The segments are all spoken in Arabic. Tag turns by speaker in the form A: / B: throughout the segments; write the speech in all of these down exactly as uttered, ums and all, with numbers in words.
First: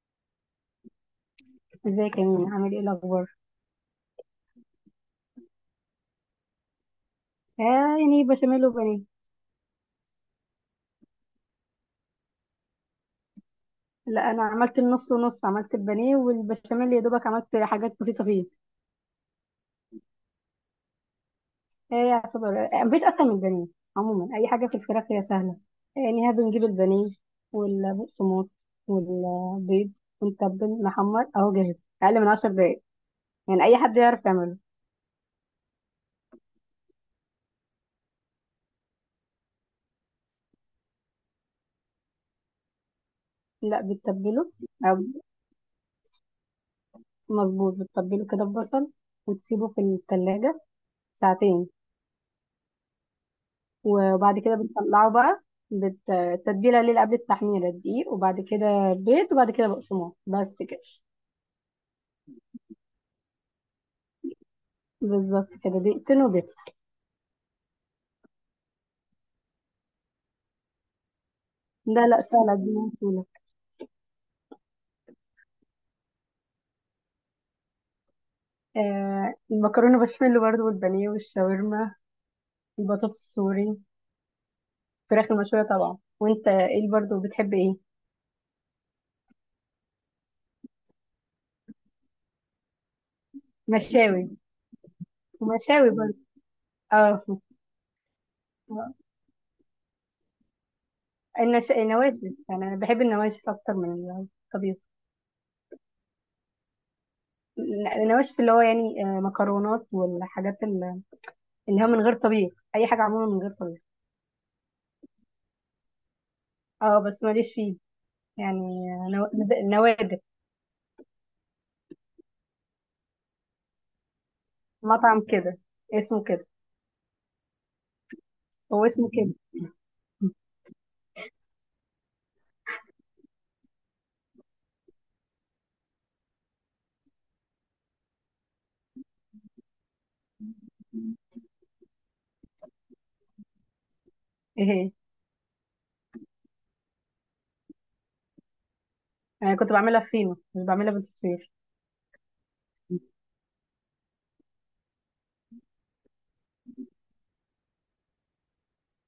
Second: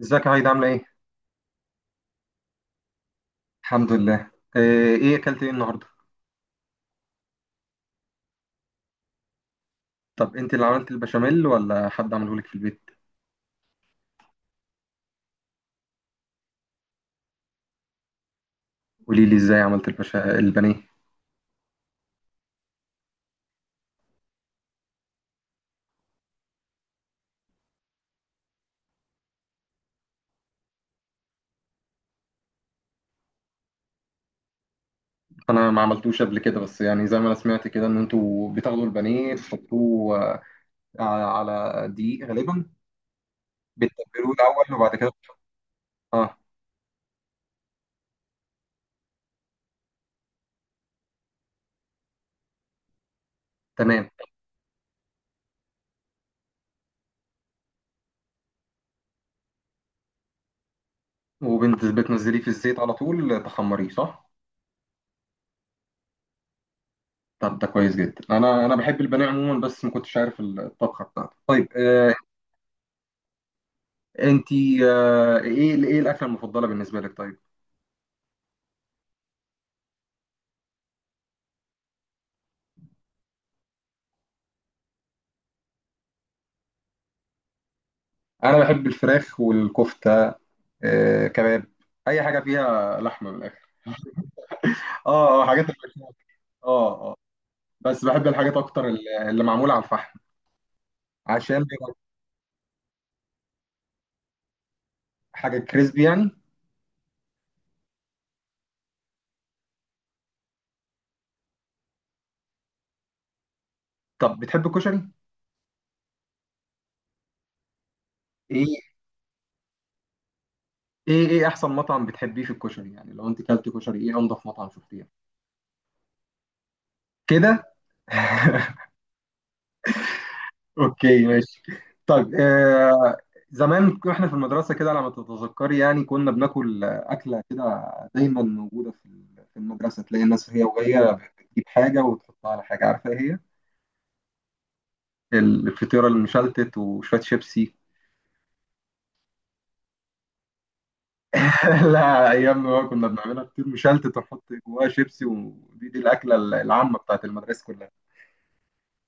A: ازيك يا عايدة عاملة ايه؟
B: ازيك يا مين؟ عامل ايه الاخبار؟
A: الحمد لله. آه، ايه اكلت ايه النهاردة؟
B: آه، يعني بشاميل وبانيه.
A: طب انت اللي عملت البشاميل ولا حد عمله لك في البيت؟
B: لا، انا عملت النص، ونص عملت البانيه والبشاميل، يا دوبك عملت حاجات بسيطه فيه.
A: قولي لي ازاي عملت البشا... البانيه.
B: آه، يعتبر، آه، مفيش اسهل من البانيه. عموما اي حاجه في الفراخ هي سهله. آه، يعني ها بنجيب البانيه، والبقسماط، والبيض، ونتبل نحمر اهو جاهز، اقل من عشر دقايق. يعني اي حد يعرف يعمله.
A: انا ما عملتوش قبل كده بس يعني زي ما انا سمعت كده ان انتوا بتاخدوا البانيه تحطوه آه، على على دقيق غالبا.
B: لا،
A: بتتبلوه
B: بتتبله.
A: الاول وبعد
B: آه،
A: كده. اه
B: مظبوط، بتتبله كده ببصل، وتسيبه في التلاجة ساعتين.
A: تمام.
B: وبعد كده بنطلعه بقى، بت- التتبيلة الليلة قبل التحميرة دقيق، وبعد كده بيض، وبعد كده بقسماط، بس كده.
A: وبتنزليه في الزيت على طول تخمريه صح؟
B: بالظبط كده، دقيقتين وبيطلع.
A: طب ده كويس جدا، انا انا بحب البانيه عموما بس ما كنتش عارف الطبخة بتاعته. طيب
B: لا
A: آه،
B: لا، سهلة، دي موصولة.
A: انت. آه، ايه ايه الاكلة المفضلة بالنسبة لك طيب؟
B: آه، المكرونة بشاميل برضو، والبانيه، والشاورما، البطاطس السوري، الفراخ المشوية طبعا. وانت ايه برضو؟ بتحب ايه؟
A: انا بحب الفراخ والكفته. آه، كباب، اي حاجه فيها لحمه من الاخر.
B: مشاوي،
A: اه اه، حاجات
B: ومشاوي
A: اللحوم.
B: برضو.
A: اه اه.
B: اه.
A: بس بحب الحاجات اكتر اللي اللي معموله على الفحم، عشان
B: النش...
A: بيبقى
B: النواشف، يعني انا بحب النواشف اكتر من الطبيخ.
A: حاجه كريسبي يعني.
B: النواشف، اللي هو يعني، آه، مكرونات والحاجات، اللي هو من غير طبيخ، اي حاجه عموما من غير طبيخ.
A: طب بتحب الكشري؟
B: اه بس ماليش فيه، يعني،
A: ايه؟
B: نو- نوادر.
A: ايه ايه احسن مطعم بتحبيه في الكشري؟ يعني لو انت كلت كشري ايه انضف مطعم شفتيه؟
B: مطعم كده اسمه كده.
A: كده.
B: هو اسمه كده.
A: اوكي ماشي. طيب آه زمان كنا احنا في المدرسه كده على ما تتذكري، يعني كنا بناكل آه، اكله كده دايما موجوده في ال- في المدرسه. تلاقي الناس هي وهي بتجيب حاجه وتحطها على حاجه، عارفه ايه هي؟
B: ايه هي؟
A: الفطيره المشلتت وشويه شيبسي.
B: انا كنت بعملها فينو، مش بعملها بالفطير.
A: لا، ايام ما كنا بنعملها فطير مشلتت ونحط جواها شيبسي، ودي دي الاكله العامه بتاعت المدرسه كلها.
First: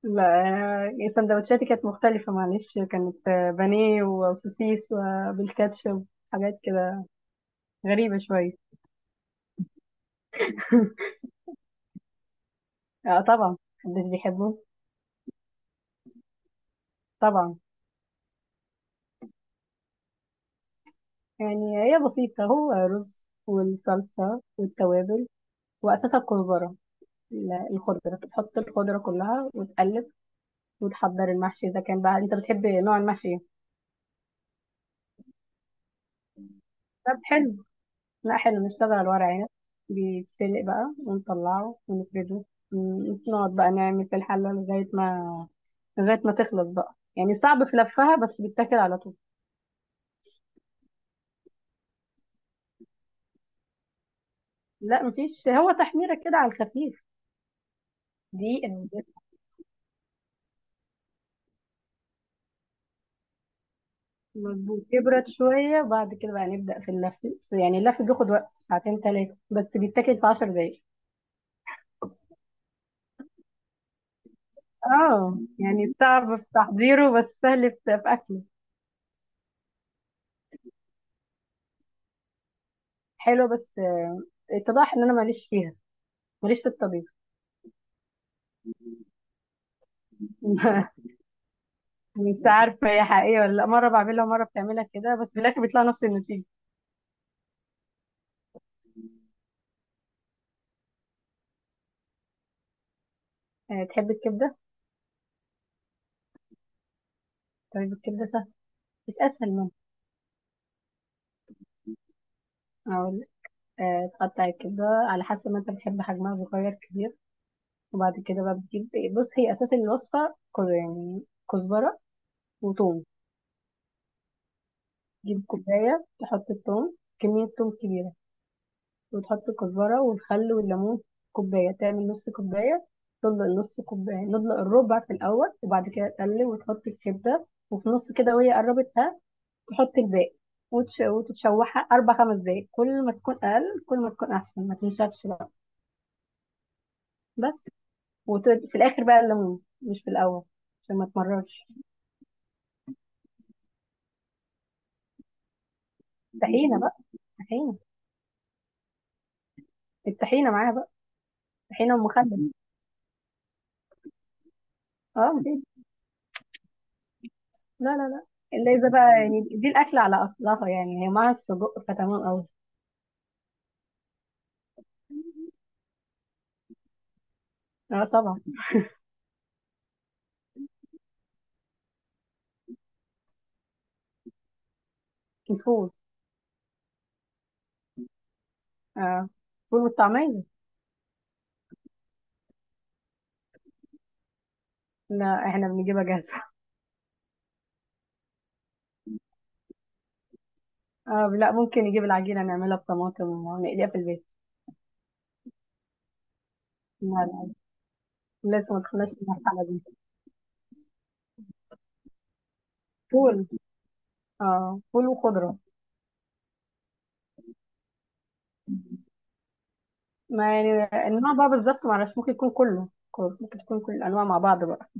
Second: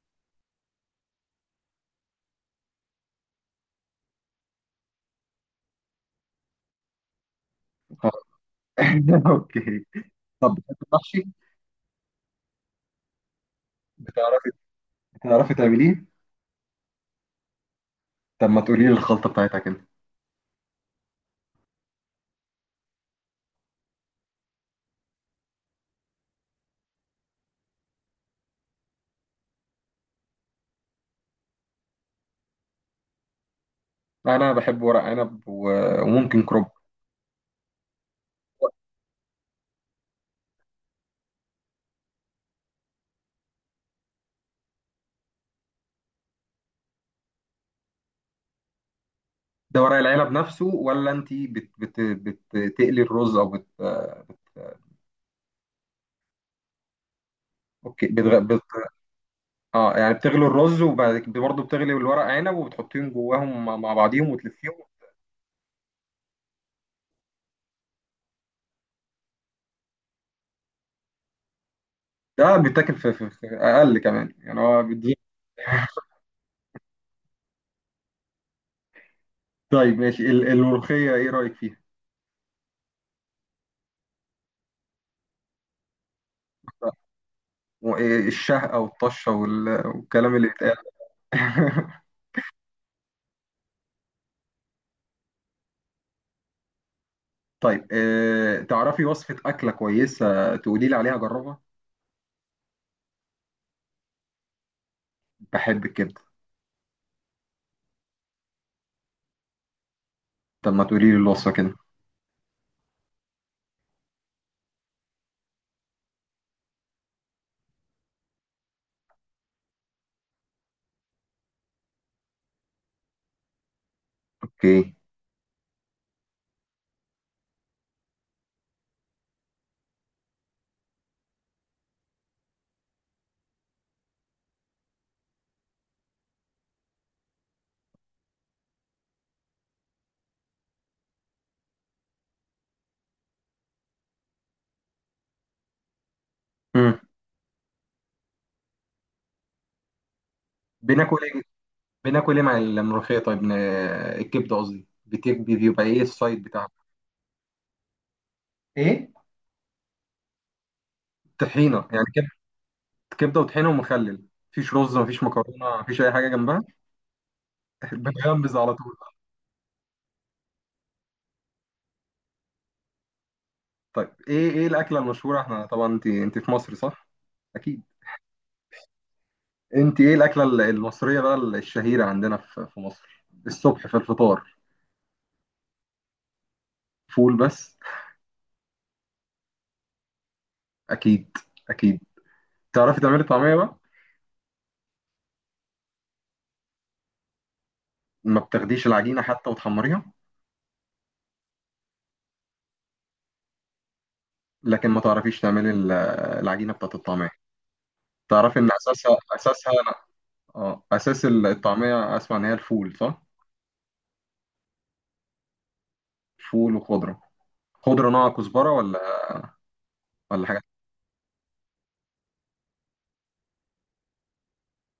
B: لا، آه، سندوتشاتي كانت مختلفه معلش، كانت آه، بانيه وسوسيس وبالكاتشب، حاجات كده،
A: طب.
B: غريبه شويه.
A: اوكي. طب بتحب المحشي؟
B: اه طبعا. محدش
A: بتعرفي
B: بيحبه.
A: بتعرفي تعمليه؟
B: طبعا.
A: طب ما تقولي لي الخلطه بتاعتها كده.
B: يعني هي بسيطة، هو رز والصلصة والتوابل، وأساسها الكزبرة. ال- الخضرة، تحط الخضرة كلها وتقلب، وتحضر المحشي. إذا كان بقى أنت بتحب نوع المحشي إيه؟
A: لا انا بحب ورق عنب و- وممكن كرنب.
B: طب حلو، لا حلو، نشتغل على الورق عنب. بيتسلق بقى، ونطلعه، ونفرده، م- نقعد بقى نعمل في الحلة لغاية ما، لغاية ما تخلص بقى. يعني صعب في لفها، بس بيتاكل على طول.
A: ده ورق العنب نفسه، ولا انت بت بت بتقلي الرز، او بت
B: لا مفيش، هو تحميرة كده على الخفيف.
A: اوكي. بتغ... بت...
B: دقيقة.
A: اه يعني بتغلي الرز وبعد كده برضه بتغلي الورق عنب وبتحطيهم جواهم مع مع بعضيهم وتلفيهم.
B: مظبوط، يبرد شوية وبعد كده بقى نبدأ في اللف. يعني اللف بياخد وقت ساعتين تلاتة، بس بيتاكل في عشر دقايق.
A: ده بيتاكل في, في, في اقل كمان، يعني هو بيدي.
B: اه يعني صعب في تحضيره، بس سهل في في اكله.
A: طيب ماشي، ال- الملوخيه ايه رايك فيها؟
B: حلو، بس آه، اتضح ان انا ماليش فيها، ماليش في الطبيخ.
A: وإيه الشهقه والطشه وال- والكلام اللي بيتقال؟
B: مش عارفه هي حقيقيه ولا لا، مره بعملها ومره بتعملها كده، بس في الاخر بيطلع نفس النتيجه.
A: طيب آه، تعرفي وصفه اكله كويسه تقولي لي عليها جربها؟
B: آه، تحب الكبده؟
A: بحب الكبده.
B: طيب، الكبده سهل، مش اسهل منها.
A: طب ما تقولي لي الوصفة كده.
B: اقول، آه، تقطع الكبده على حسب ما انت بتحب حجمها، صغير كبير. وبعد كده بقى بتجيب، بص هي اساس الوصفه، كو- يعني كزبره وتوم.
A: اوكي.
B: تجيب كوبايه، تحط التوم، كميه توم كبيره، وتحط الكزبرة والخل والليمون في كوباية، تعمل نص كوباية، تدلق نص كوباية، ندلق الربع في الأول، وبعد كده تقلب وتحط الكبدة، وفي نص كده وهي قربت ها، تحط الباقي. وتش... وتتشوحها أربع خمس دقايق، كل ما تكون أقل كل ما تكون أحسن، ما تنشفش بقى.
A: امم
B: بس. وفي الآخر بقى الليمون، مش في الأول، عشان ما
A: بناكل ايه؟
B: تمررش.
A: بناكل ايه مع الملوخية طيب ن- الكبدة قصدي، بتك- بيبقى ايه السايد بتاعها؟
B: طحينة بقى، طحينة.
A: ايه؟
B: الطحينة معاها بقى،
A: طحينة
B: طحينة
A: يعني كبدة؟
B: ومخلل.
A: كبدة وطحينة ومخلل، مفيش رز مفيش
B: اه مفيش.
A: مكرونة مفيش أي حاجة جنبها؟
B: لا لا لا.
A: بتغمز على
B: اللي إذا
A: طول.
B: بقى يعني دي الأكلة على أصلها، يعني هي مع السجق فتمام أوي.
A: طيب ايه ايه الأكلة المشهورة؟ احنا طبعا انت انت في مصر صح؟ أكيد.
B: اه طبعا.
A: انت ايه الأكلة ال- المصرية بقى ال- الشهيرة عندنا في في مصر الصبح في الفطار؟
B: الفول.
A: فول بس؟
B: اه، الفول والطعمية.
A: أكيد أكيد. تعرفي تعملي طعمية بقى؟
B: لا، احنا بنجيبها جاهزة.
A: ما بتاخديش العجينة حتى وتحمريها؟
B: اه لا، ممكن نجيب العجينة، نعملها بطماطم، ونقليها في البيت.
A: لكن ما تعرفيش تعملي ال- العجينه بتاعت الطعميه؟
B: لا. لا،
A: تعرفي ان
B: لسه ما دخلناش
A: اساسها
B: المرحلة
A: اساسها
B: دي.
A: انا. اه اساس الطعميه اسمع ان هي الفول، صح؟
B: فول، اه فول وخضرة.
A: فول وخضره. خضره نوع كزبره ولا ولا
B: ما
A: حاجه؟
B: يعني النوع بقى بالظبط معرفش، ممكن يكون كله كله، ممكن تكون كل الأنواع مع بعض بقى.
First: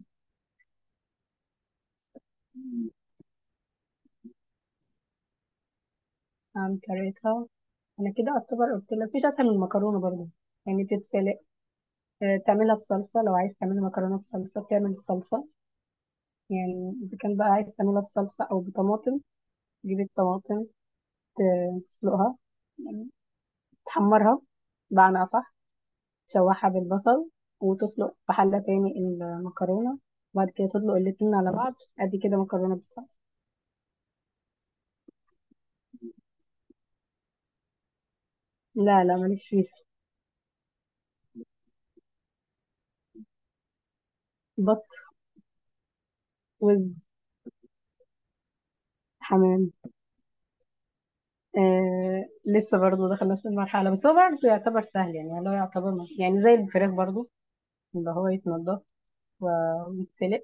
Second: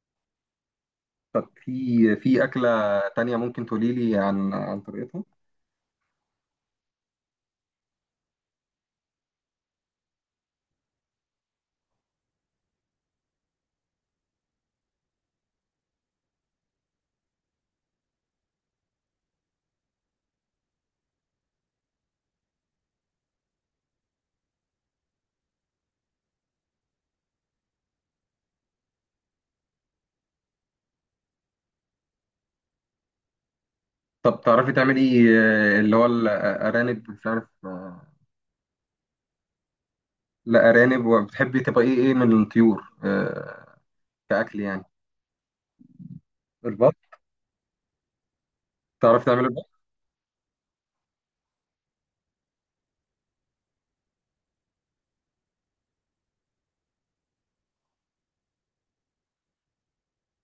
A: طب في. في اكله تانية ممكن تقولي لي عن عن طريقتها؟
B: قام كريتها. انا كده اعتبر قلت لك مفيش اسهل من المكرونه برضه. يعني بتتسلق، آه، تعملها بصلصه. لو عايز تعمل مكرونه بصلصه، بتعمل الصلصه، يعني اذا كان بقى عايز تعملها بصلصه او بطماطم، تجيب الطماطم، ت- تسلقها، يعني تحمرها بمعنى أصح، تشوحها بالبصل، وتسلق في حلة تاني المكرونة، وبعد كده تطلق الاتنين على بعض. أدي كده مكرونة بالصلصة.
A: طب تعرفي تعملي آه، اللي هو الارانب؟ مش عارف. آه،
B: لا لا، ماليش فيه.
A: لا ارانب. وبتحبي تبقى ايه ايه من الطيور آه، كاكل
B: بط،
A: يعني؟
B: وز،
A: البط؟ تعرفي تعملي البط؟
B: حمام. آه، لسه برضه دخلناش في المرحلة، بس هو برضه يعتبر سهل، يعني اللي هو يعتبر، مش- يعني زي الفراخ برضه، اللي هو يتنضف و- ويتسلق،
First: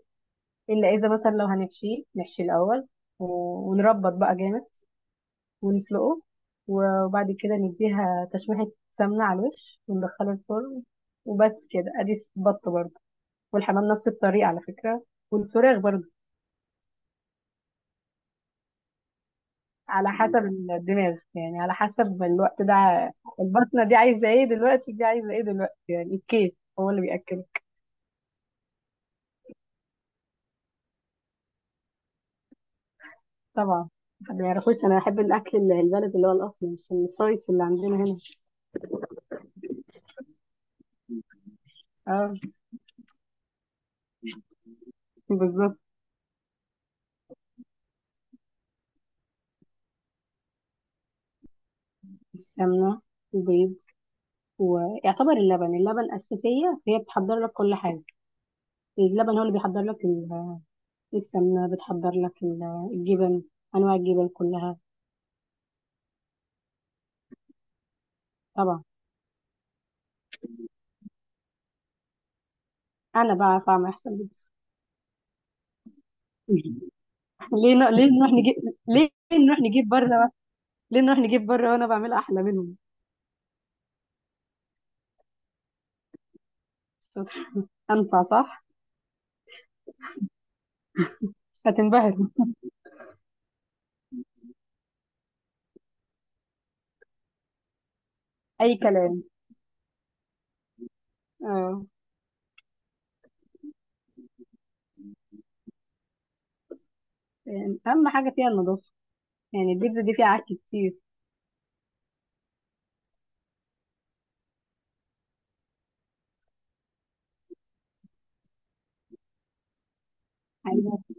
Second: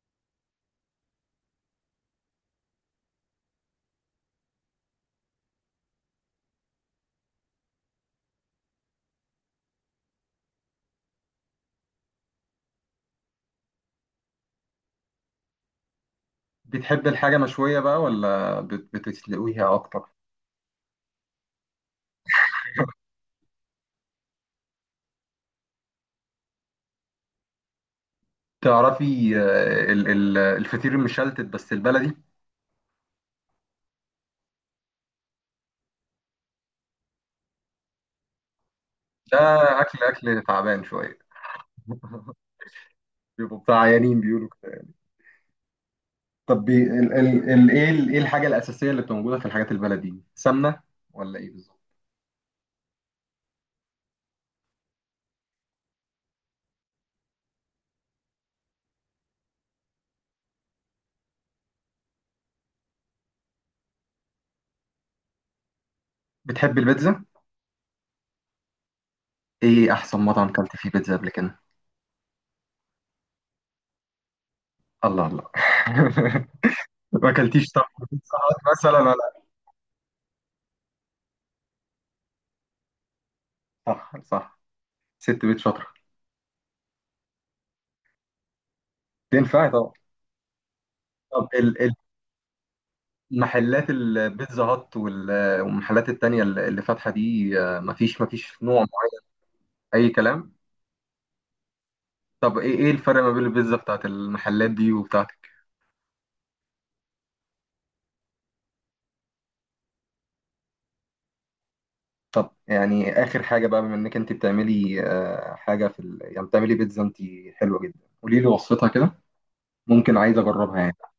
B: إلا إذا مثلا لو هنحشيه، نحشي الأول، و- ونربط بقى جامد، ونسلقه، وبعد كده نديها تشويحة سمنة على الوش، وندخله الفرن، وبس كده، ادي بط برضه. والحمام نفس الطريقة على فكرة، والفراخ برضه.
A: بتحبي الحاجه مشويه بقى ولا بت- بتسلقيها اكتر؟
B: على حسب الدماغ، يعني على حسب الوقت ده، البطنة دي عايزة ايه دلوقتي، دي عايزة ايه دلوقتي، يعني الكيف هو اللي بيأكله.
A: تعرفي آه، ال- ال- الفطير المشلتت بس البلدي؟
B: طبعا، ما يعرفوش، انا بحب الاكل ال- البلد، اللي هو الاصلي، مش الصيص اللي عندنا هنا.
A: ده اكل اكل تعبان شويه.
B: اه،
A: بيبقوا بتاع عيانين بيقولوا كده.
B: بالظبط.
A: طب بي- ال ال ال ايه ال- ايه الحاجه الاساسيه اللي بتبقى موجوده في الحاجات البلدي، سمنه ولا ايه بالظبط؟
B: السمنه، وبيض، ويعتبر اللبن، اللبن اساسيه، فهي بتحضر لك كل حاجه. اللبن هو اللي بيحضر لك ال- السمنة، بتحضر لك ال- الجبن، أنواع الجبن كلها.
A: بتحب البيتزا؟
B: طبعا.
A: ايه احسن مطعم كلت فيه بيتزا قبل كده؟
B: أنا بعرف أعمل أحسن بيتزا.
A: الله الله. ما اكلتيش
B: ليه ن...
A: طبعا
B: ليه نروح
A: بيتزا
B: نجيب،
A: هات مثلا
B: ليه
A: ولا؟
B: نروح نجيب بره، ليه نروح نجيب بره وأنا بعمل أحلى منهم.
A: صح صح. ست بيت شاطره.
B: أنفع صح؟
A: تنفع طبعا. طب ال-
B: هتنبهر.
A: المحلات البيتزا هات وال- والمحلات التانية اللي اللي فاتحة دي، آه، مفيش مفيش
B: أي
A: نوع؟
B: كلام.
A: اي كلام.
B: اه.
A: طب ايه ايه الفرق ما بين البيتزا بتاعت المحلات دي وبتاعتك؟
B: يعني أهم حاجة فيها النظافة، يعني البيتزا دي فيها عك كتير.
A: طب يعني اخر حاجه بقى، بما انك انت بتعملي آه، حاجه في ال... يعني بتعملي بيتزا انت حلوه جدا، قولي لي وصفتها كده. ممكن عايز اجربها يعني.
B: عايز،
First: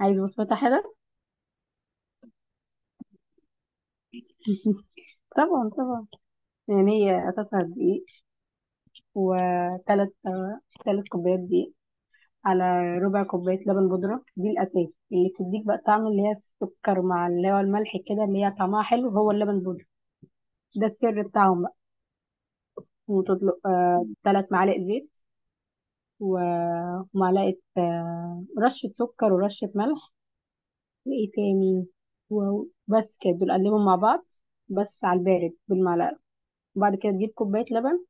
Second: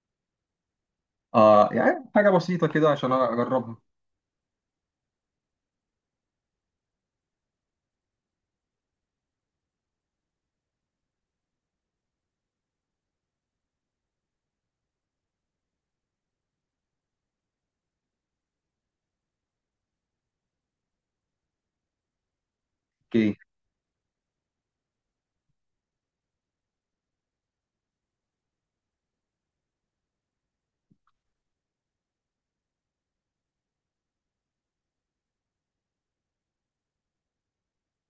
B: عايز بسمتها حلوة.
A: اه يعني حاجه بسيطه كده عشان اجربها.
B: طبعا طبعا. يعني هي أساسها دقيق، وثلاث ثلاث كوبايات دقيق، على ربع كوباية لبن بودرة. دي الأساس اللي بتديك بقى طعم، اللي هي السكر مع اللي هو الملح كده، اللي هي طعمها حلو هو اللبن بودرة، ده السر بتاعهم بقى.
A: اوكي.
B: وتطلق آه تلات معالق زيت و- ومعلقة، آه رشة سكر ورشة ملح، وإيه تاني، وبس كده. دول قلبهم مع بعض، بس على البارد بالمعلقة، وبعد كده تجيب كوباية لبن،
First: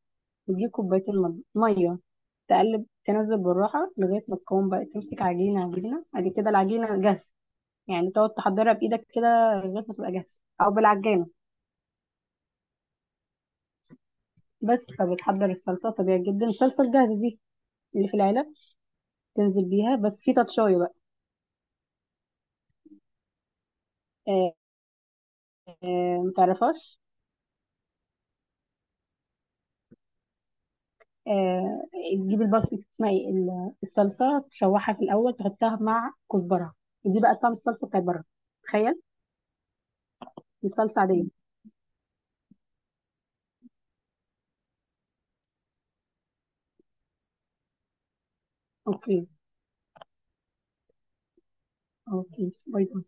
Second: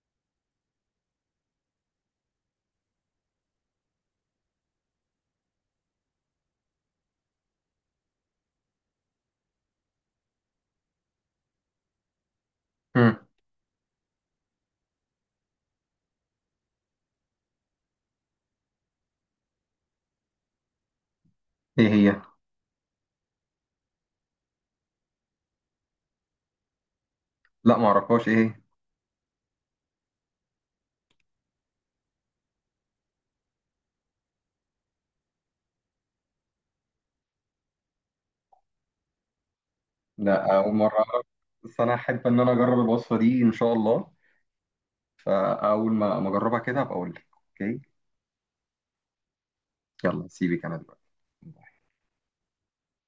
B: وتجيب كوبايتين مض- مية. تقلب، تنزل بالراحة، لغاية ما تكون بقى تمسك عجينة، عجينة، ادي كده العجينة جاهزة. يعني تقعد تحضرها بايدك كده لغايه ما تبقى جاهزه، او بالعجانه.
A: هم.
B: بس فبتحضر الصلصه طبيعي جدا، الصلصه الجاهزه دي اللي في العلب، تنزل بيها، بس في تاتشاي بقى.
A: ايه هي؟
B: آه. متعرفاش؟
A: لا ما اعرفهاش، ايه هي؟
B: آه، تجيب البصل اسمها ايه ال- الصلصه، تشوحها في الاول، تحطها مع كزبره. دي بقى طعم الصلصه بتاعت بره، تخيل.
A: لا
B: دي
A: اول مره
B: صلصه
A: أعرف.
B: عاديه.
A: بس انا احب ان انا اجرب الوصفه دي ان شاء الله، فاول ما ما اجربها كده هبقى اقول لك. اوكي.
B: اوكي.
A: يلا سيبك انا دلوقتي.
B: اوكي، باي باي.